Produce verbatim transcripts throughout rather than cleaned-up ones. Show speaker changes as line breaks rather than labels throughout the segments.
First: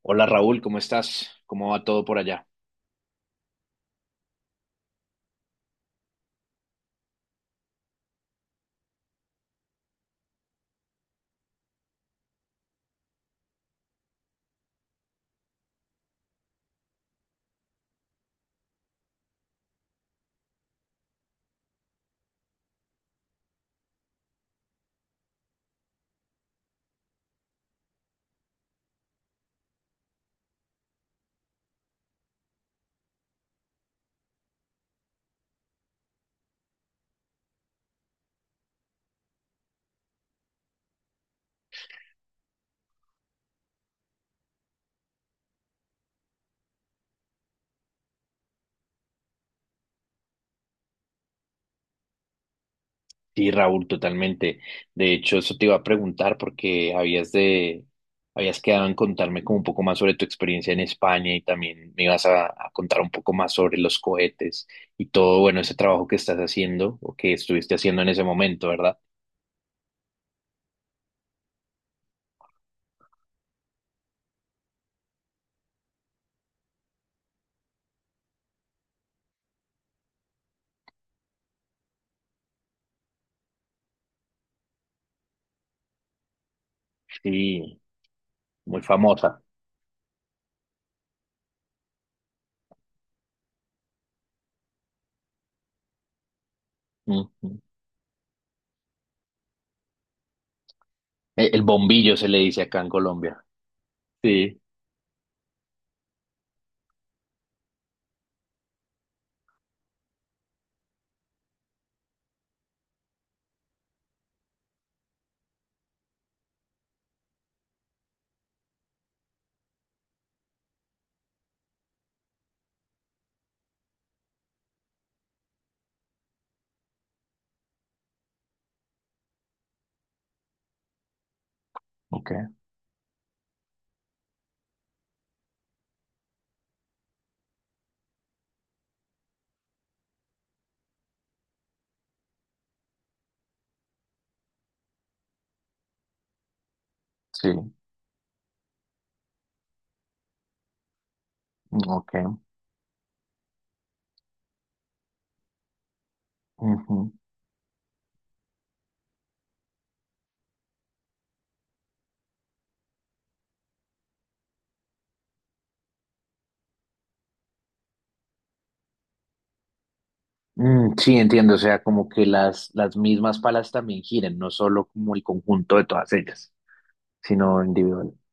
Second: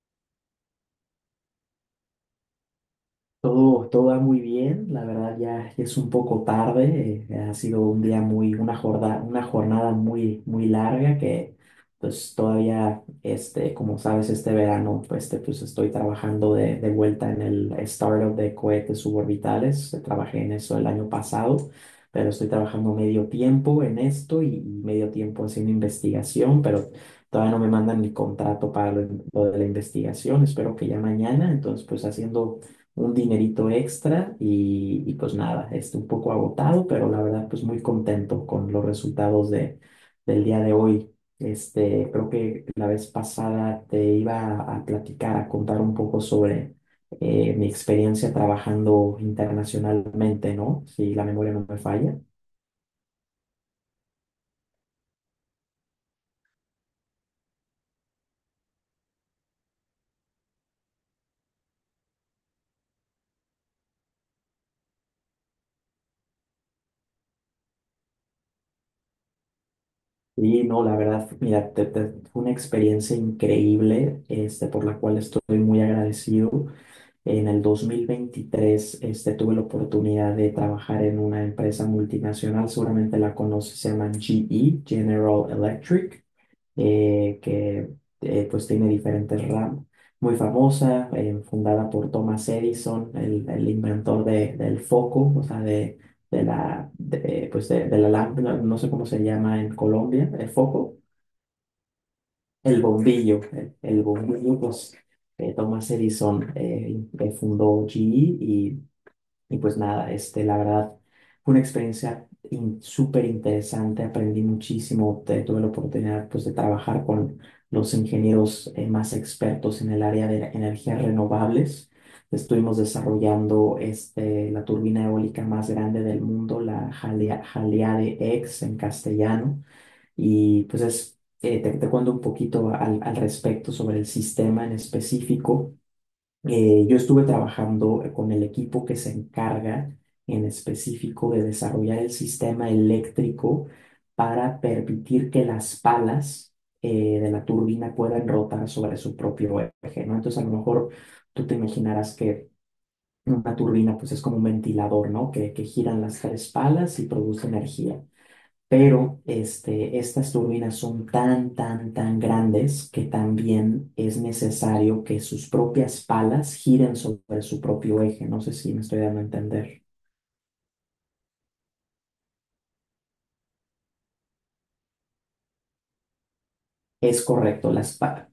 Hola Raúl, ¿cómo estás? ¿Cómo va todo por allá?
Todo, todo va muy bien, la verdad ya es un poco tarde, eh, ha sido un día, muy, una jornada, una jornada muy, muy larga que pues todavía, este, como sabes, este verano pues, este, pues estoy trabajando de, de vuelta en el startup de cohetes suborbitales, eh, trabajé en eso el año pasado, pero estoy trabajando medio tiempo en esto y, y medio tiempo haciendo investigación, pero todavía no me mandan el contrato para lo lo de la investigación, espero que ya mañana, entonces pues haciendo un dinerito extra y, y pues nada, este, un poco agotado, pero la verdad pues muy contento con los resultados de, del día de hoy. Este, creo que la vez pasada te iba a, platicar, a contar un poco sobre eh, mi experiencia trabajando internacionalmente, ¿no? Si la memoria no me falla.
Sí, Raúl, totalmente. De hecho, eso te iba a preguntar porque habías de, habías quedado en contarme como un poco más sobre tu experiencia en España y también me ibas a, a contar un poco más sobre los cohetes y todo, bueno, ese trabajo que estás haciendo o que estuviste haciendo en ese momento, ¿verdad?
Y no, la verdad, mira, te- te- fue una experiencia increíble, este, por la cual estoy muy agradecido. En el dos mil veintitrés este, tuve la oportunidad de trabajar en una empresa multinacional, seguramente la conoces, se llama G E, General Electric, eh,
Sí,
que eh, pues
muy
tiene
famosa.
diferentes ramas. Muy famosa, eh, fundada por Thomas Edison, el, el inventor de- del foco, o sea, de, de la, de,
Ujú.
pues de, de la lámpara, no sé cómo se llama en Colombia, el foco,
El, el bombillo se le dice acá
el
en
bombillo,
Colombia.
el, el bombillo,
Sí.
pues eh, Thomas Edison eh, eh, fundó G E y y pues nada, este, la verdad, fue una experiencia in- súper interesante, aprendí muchísimo, te- tuve la oportunidad pues de trabajar con los ingenieros eh, más expertos en el área de energías renovables. Estuvimos desarrollando este, la turbina eólica más grande del mundo, la Jalea- Jaleade X en castellano. Y pues es, eh, te, te cuento un
Ok,
poquito al, al respecto sobre el sistema en específico. Eh, yo estuve trabajando eh, con el equipo que se encarga en específico de desarrollar el sistema eléctrico para permitir que las palas eh, de la
sí,
turbina puedan rotar sobre su propio eje, ¿no? Entonces, a lo mejor tú te imaginarás
ok.
que una turbina, pues, es como un ventilador, ¿no? Que, que giran las tres palas y
Ujú.
produce energía, pero este, estas turbinas son tan, tan, tan grandes que también es necesario que sus propias palas giren sobre su propio eje. No sé si me estoy dando a entender.
Mm, sí, entiendo, o sea, como que las, las mismas palas también giren, no solo como el conjunto de todas ellas,
Es
sino
correcto, las
individual.
pa-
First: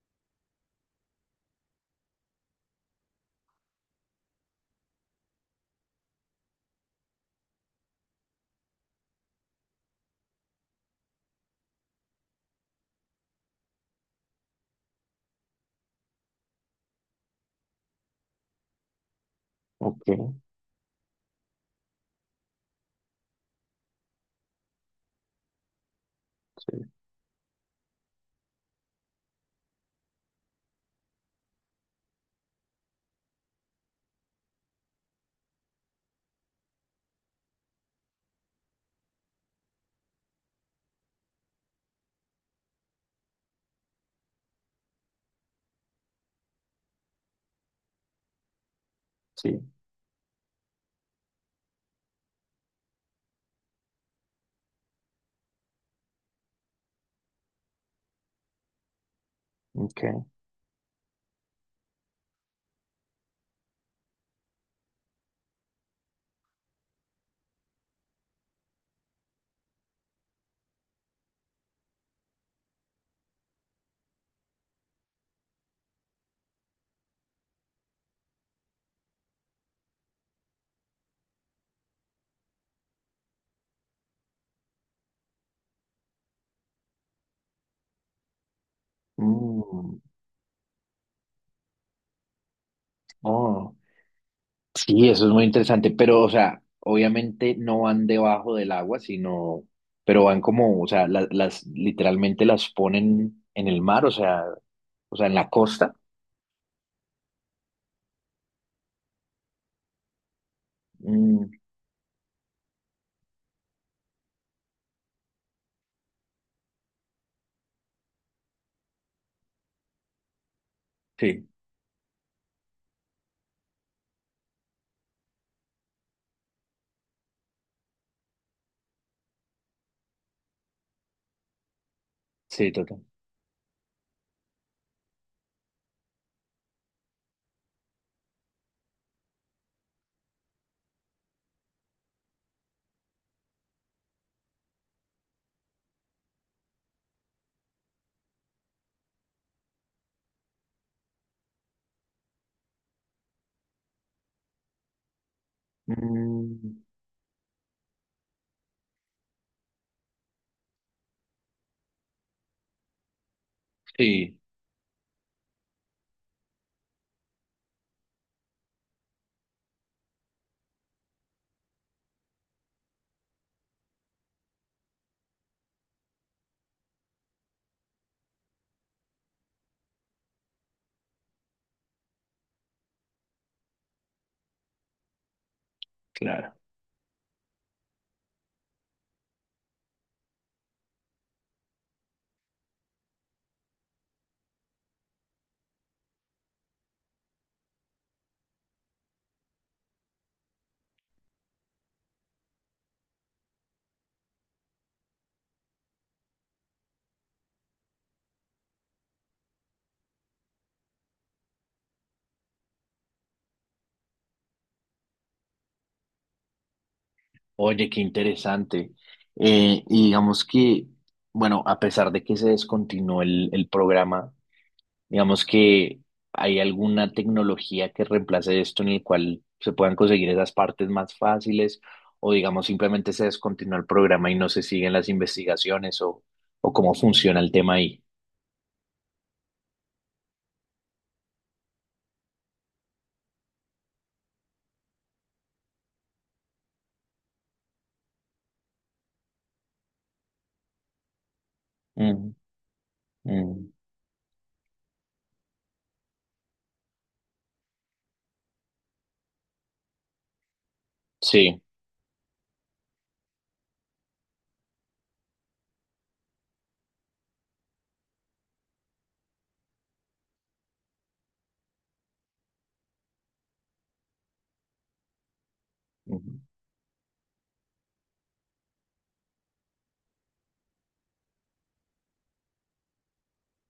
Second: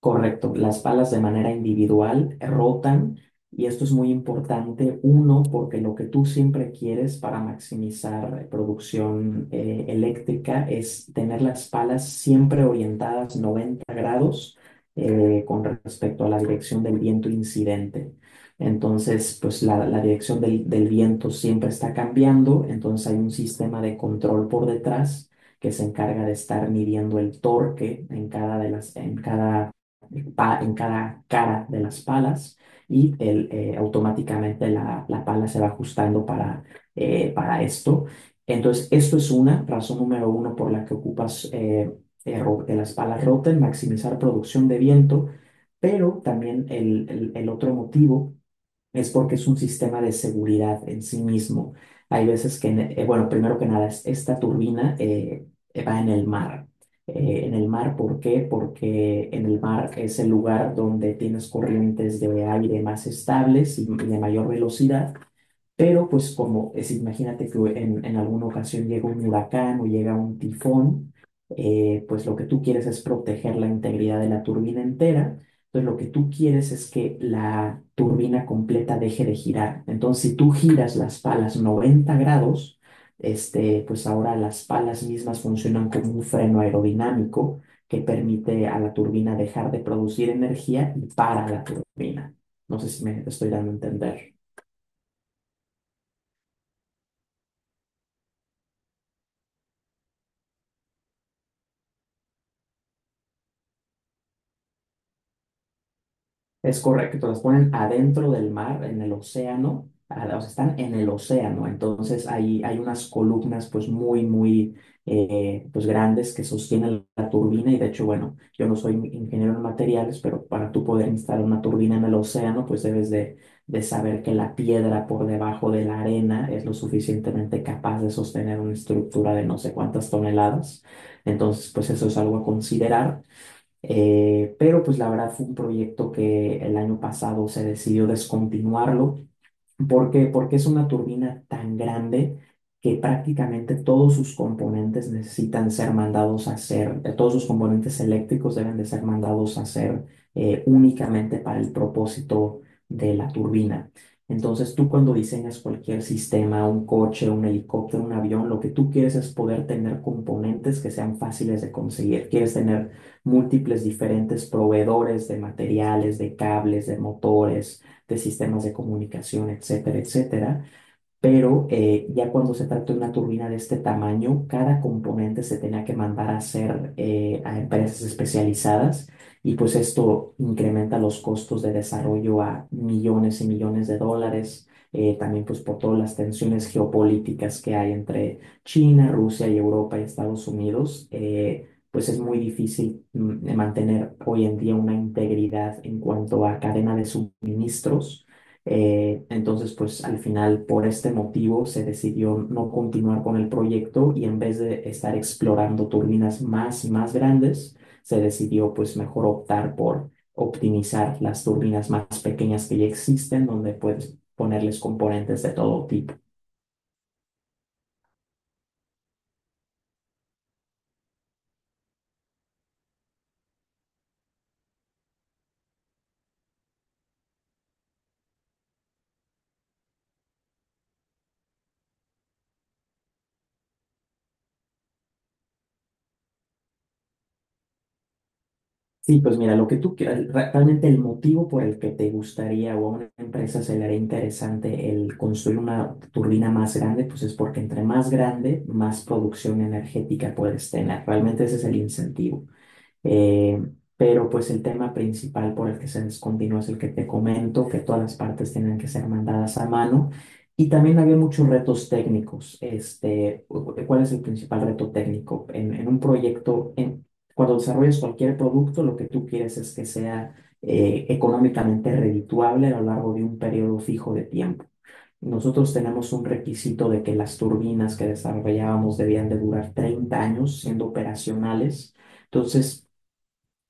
correcto, las palas de manera individual rotan, y esto es muy importante. Uno, porque lo que tú siempre quieres para maximizar producción eh, eléctrica es tener las palas siempre orientadas noventa grados eh, con respecto a la dirección del viento incidente. Entonces, pues la, la
Ok,
dirección del del viento siempre está cambiando, entonces hay un sistema de control por detrás que se encarga de estar
sí,
midiendo el torque en cada, de las, en cada, en cada cara de las palas, y el, eh, automáticamente la, la pala se va ajustando para, eh, para esto. Entonces, esto es una razón número uno por la que ocupas eh, eh, de las palas Rotten, maximizar producción de viento, pero también el, el el otro motivo es porque es un
sí,
sistema de seguridad en sí mismo. Hay veces que, eh, bueno, primero que nada, es- esta turbina eh, va en el mar. Eh, en el mar, ¿por qué? Porque en el mar es
ok.
el lugar donde tienes corrientes de aire más estables y de mayor velocidad, pero pues como es, imagínate que en, en alguna ocasión llega un huracán o llega un tifón. Eh, pues lo que tú quieres es proteger la integridad de la turbina entera. Entonces lo que tú quieres es que la turbina completa deje de girar. Entonces, si tú giras las palas noventa grados, este, pues ahora las palas mismas funcionan como un freno aerodinámico que permite a la turbina dejar de
Mm,
producir energía y para la turbina. No sé si me estoy dando a
oh,
entender.
sí, eso es muy interesante, pero, o sea, obviamente no van debajo del agua, sino, pero van como, o sea, la- las, literalmente las ponen en el mar, o sea, o sea, en la costa.
Es correcto, las ponen adentro del mar, en el océano, a- o sea, están en el
Mm,
océano, entonces ahí hay unas columnas pues muy, muy eh, pues grandes que sostienen la turbina. Y de hecho, bueno, yo no soy ingeniero en materiales, pero para tú poder instalar
sí,
una turbina en el océano pues debes de, de saber que la piedra por debajo de la arena es lo suficientemente capaz de sostener una estructura de no sé cuántas toneladas, entonces pues eso es algo a
sí, total.
considerar. Eh, pero pues la verdad fue un proyecto que el año pasado se decidió descontinuarlo. ¿Por qué? Porque es una turbina tan grande que prácticamente todos sus componentes necesitan ser mandados a hacer, eh, todos sus componentes eléctricos deben de ser mandados a hacer eh, únicamente para el propósito de la turbina. Entonces, tú cuando diseñas cualquier sistema,
Mm,
un coche, un helicóptero, un avión, lo que tú quieres es poder tener componentes que sean fáciles de conseguir. Quieres tener múltiples
sí,
diferentes proveedores de materiales, de cables, de motores, de sistemas de comunicación, etcétera, etcétera. Pero eh, ya cuando se trata de una turbina de este tamaño, cada componente se tenía que mandar a hacer eh, a empresas especializadas, y pues esto incrementa los costos de desarrollo a millones y millones de dólares. Eh, también pues por todas las
claro.
tensiones geopolíticas que hay entre China, Rusia y Europa y Estados Unidos, eh, pues es muy difícil mm, mantener hoy en día una integridad en cuanto a cadena de suministros. Eh, entonces, pues al final, por este motivo, se decidió no continuar con el proyecto, y en vez de estar explorando turbinas más y más grandes, se decidió pues mejor optar por optimizar las turbinas más pequeñas que ya existen, donde puedes ponerles componentes de todo tipo.
Oye, qué interesante. Eh, y digamos que, bueno, a pesar de que se descontinuó el, el programa, digamos que hay alguna tecnología que reemplace esto en el cual se puedan conseguir esas partes más fáciles, o digamos simplemente se descontinuó el programa y no se siguen las investigaciones, o, o cómo funciona el tema ahí.
Sí, pues mira, lo que tú quieras, re- realmente el motivo por el que te gustaría, o a una empresa se le haría interesante, el construir una turbina más grande pues es porque entre más grande, más producción energética puedes tener. Realmente ese es el
Mm,
incentivo. Eh,
mm,
pero pues el tema principal por el que se descontinuó es el que te comento, que todas las partes tenían que ser mandadas a mano. Y también había muchos
sí.
retos técnicos. Este, cu- ¿cuál es el principal reto técnico? En, en un proyecto, en, cuando desarrollas cualquier producto, lo que tú quieres es que sea eh, económicamente redituable a lo largo de un periodo fijo de tiempo. Nosotros tenemos un
Ujú.
requisito de que las turbinas que desarrollábamos debían de durar treinta años siendo operacionales. Entonces,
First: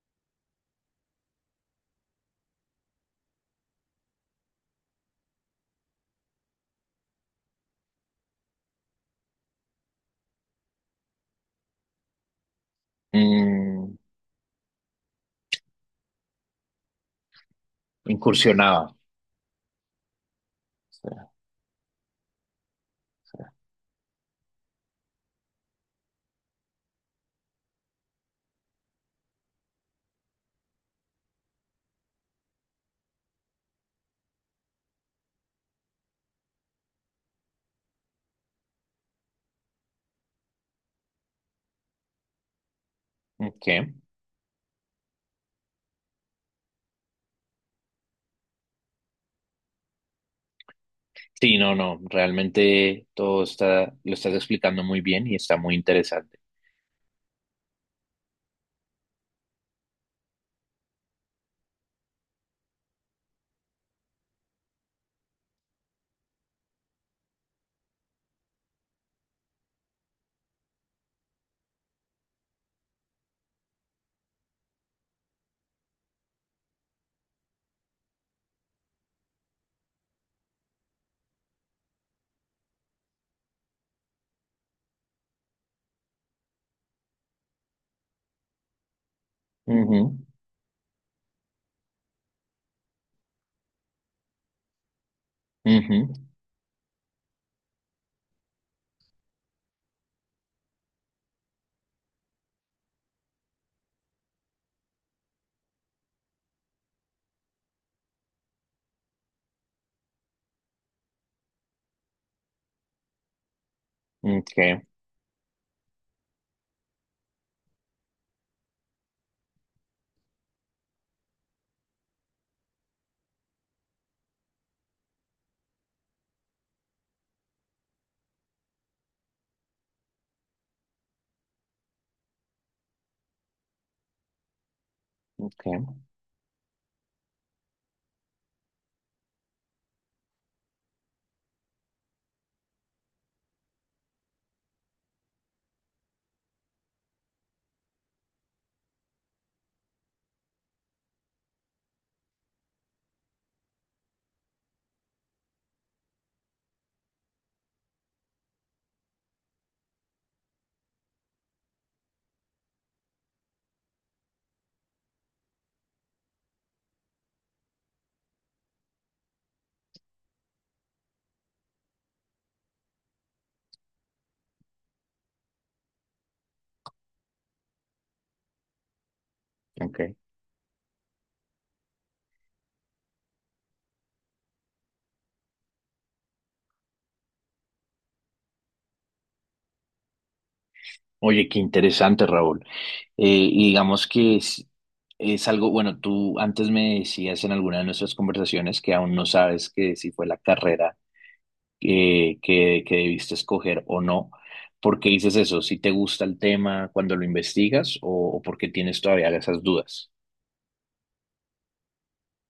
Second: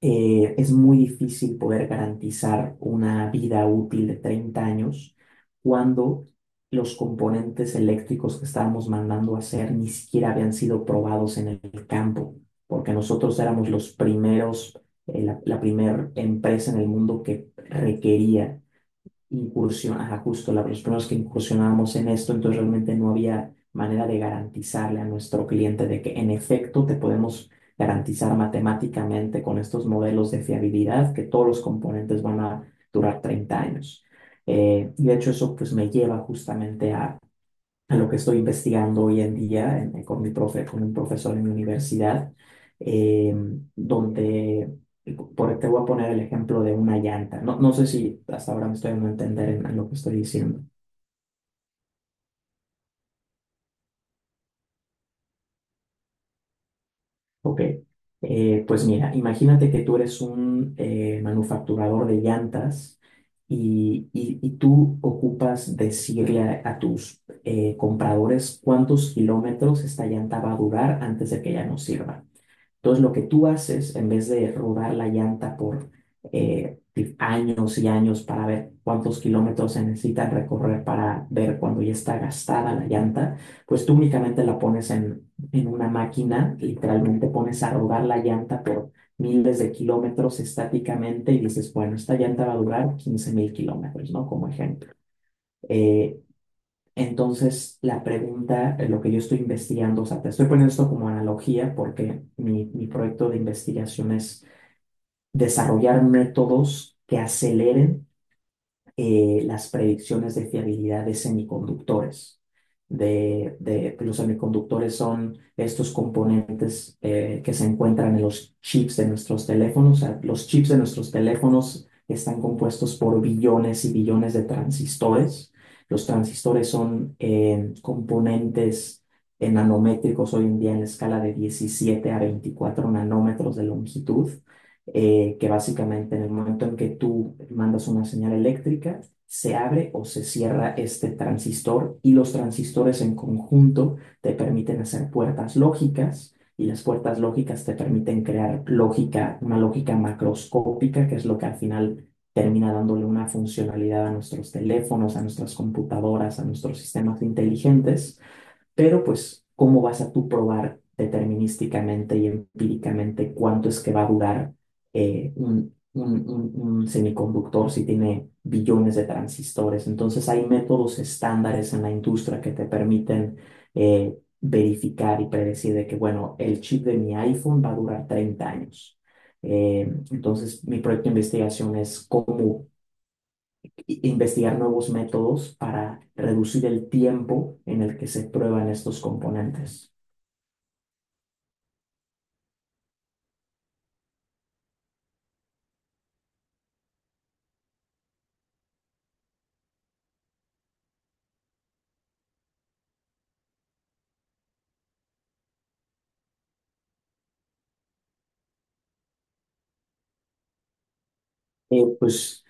eh, es muy difícil poder garantizar una vida útil de treinta años cuando los componentes eléctricos que estábamos mandando a hacer ni siquiera habían sido probados en el campo, porque nosotros éramos los
Mm,
primeros, eh, la, la primera empresa en el mundo que requería
incursionaba.
incursión, ajá, justo la- los primeros
Sí,
que incursionábamos en esto, entonces realmente no
sí.
había manera de garantizarle a nuestro cliente de que en efecto te podemos garantizar matemáticamente con estos modelos de fiabilidad que todos los componentes van a durar treinta años. Eh, y de hecho eso pues me lleva justamente a en lo que estoy investigando hoy en día, en- con mi profe, con un profesor en mi universidad, eh,
Ok.
donde, por, te voy a poner el ejemplo de una llanta. No, no sé si hasta ahora me estoy dando a entender en, en lo que estoy diciendo.
Sí, no, no, realmente todo está, lo estás explicando muy bien y está muy interesante.
Ok, Eh, pues mira, imagínate que tú eres un eh, manufacturador de llantas, y y- y tú ocupas decirle a, a tus eh, compradores cuántos kilómetros esta llanta va a durar antes de que ya no sirva. Entonces, lo que tú haces, en vez de rodar la llanta por eh, años y años para ver cuántos kilómetros se necesitan recorrer para ver cuando ya está gastada la llanta, pues tú únicamente la pones en, en una máquina, literalmente pones a rodar la llanta por miles de
Ujú,
kilómetros estáticamente y dices, bueno, esta llanta va a durar quince mil kilómetros, ¿no? Como ejemplo.
ujú,
Eh, entonces, la pregunta, eh, lo que yo estoy investigando, o sea, te estoy poniendo esto como analogía porque mi, mi proyecto de investigación es desarrollar métodos que aceleren eh, las predicciones de fiabilidad de semiconductores. De, de- los
okay,
semiconductores son estos componentes eh, que se encuentran en los chips de nuestros teléfonos. O sea, los chips de nuestros teléfonos están compuestos por billones y billones de transistores. Los transistores son eh, componentes eh, nanométricos hoy en día en la escala de diecisiete a veinticuatro nanómetros de longitud, eh, que
okay,
básicamente en el momento en que tú mandas una señal eléctrica, se abre o se cierra este transistor, y los transistores en conjunto te permiten hacer puertas lógicas, y las puertas lógicas te permiten crear lógica, una lógica macroscópica, que es lo que al final termina dándole una funcionalidad a nuestros teléfonos, a nuestras computadoras, a nuestros sistemas inteligentes. Pero pues, ¿cómo vas a tú probar determinísticamente y empíricamente cuánto es que va a durar eh, un, un- un- un semiconductor si tiene billones de transistores? Entonces, hay métodos estándares en la industria que te permiten eh, verificar y predecir de que, bueno, el chip de mi iPhone va a durar treinta años. Eh,
okay.
entonces, mi proyecto de investigación es cómo i- investigar nuevos métodos para reducir el tiempo en el que se prueban estos componentes.
Oye, qué interesante, Raúl. Eh, y digamos que es, es algo, bueno, tú antes me decías en alguna de nuestras conversaciones que aún no sabes que si fue la carrera eh, que, que debiste escoger o no. ¿Por qué dices eso? ¿Si te gusta el tema cuando lo investigas o, o porque tienes todavía esas dudas?
Eh, pues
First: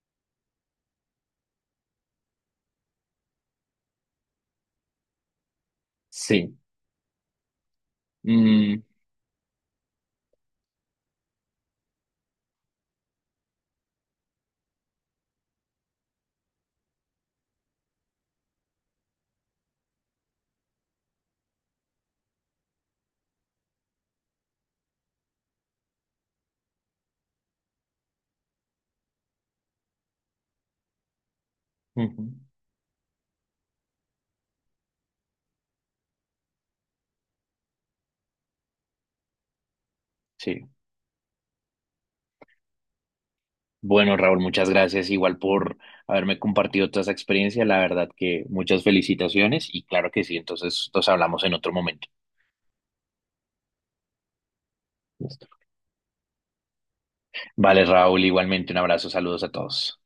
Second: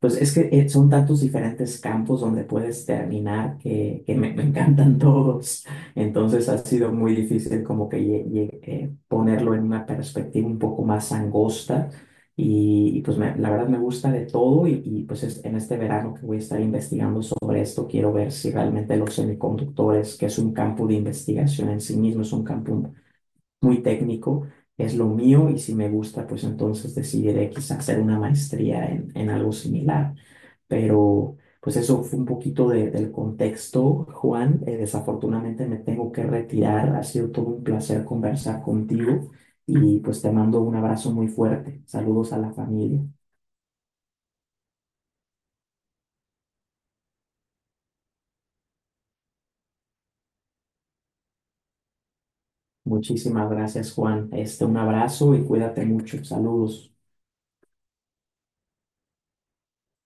Pues es que eh, son tantos diferentes campos donde puedes terminar que, que me, me encantan todos. Entonces
Sí.
ha sido muy difícil como que lle- lle-
Mm,
eh, ponerlo en una perspectiva un poco más angosta. Y, y, pues me- la verdad me gusta de todo, y, y, pues es- en este verano que voy a estar investigando sobre esto, quiero ver si realmente los semiconductores, que es un campo de investigación en sí mismo, es un campo muy técnico, es lo mío, y si me gusta, pues entonces decidiré quizás hacer una maestría en, en algo similar. Pero pues eso fue un
ujú,
poquito de- del contexto, Juan. Eh, desafortunadamente me tengo que retirar. Ha sido todo un placer conversar contigo, y pues te mando
sí.
un abrazo muy fuerte. Saludos a la familia.
Bueno, Raúl, muchas gracias igual por haberme compartido toda esa experiencia. La verdad que muchas felicitaciones y claro que sí, entonces nos hablamos en otro momento.
Muchísimas gracias, Juan. Este, un abrazo y
Listo.
cuídate mucho. Saludos.
Vale, Raúl, igualmente un abrazo, saludos a todos.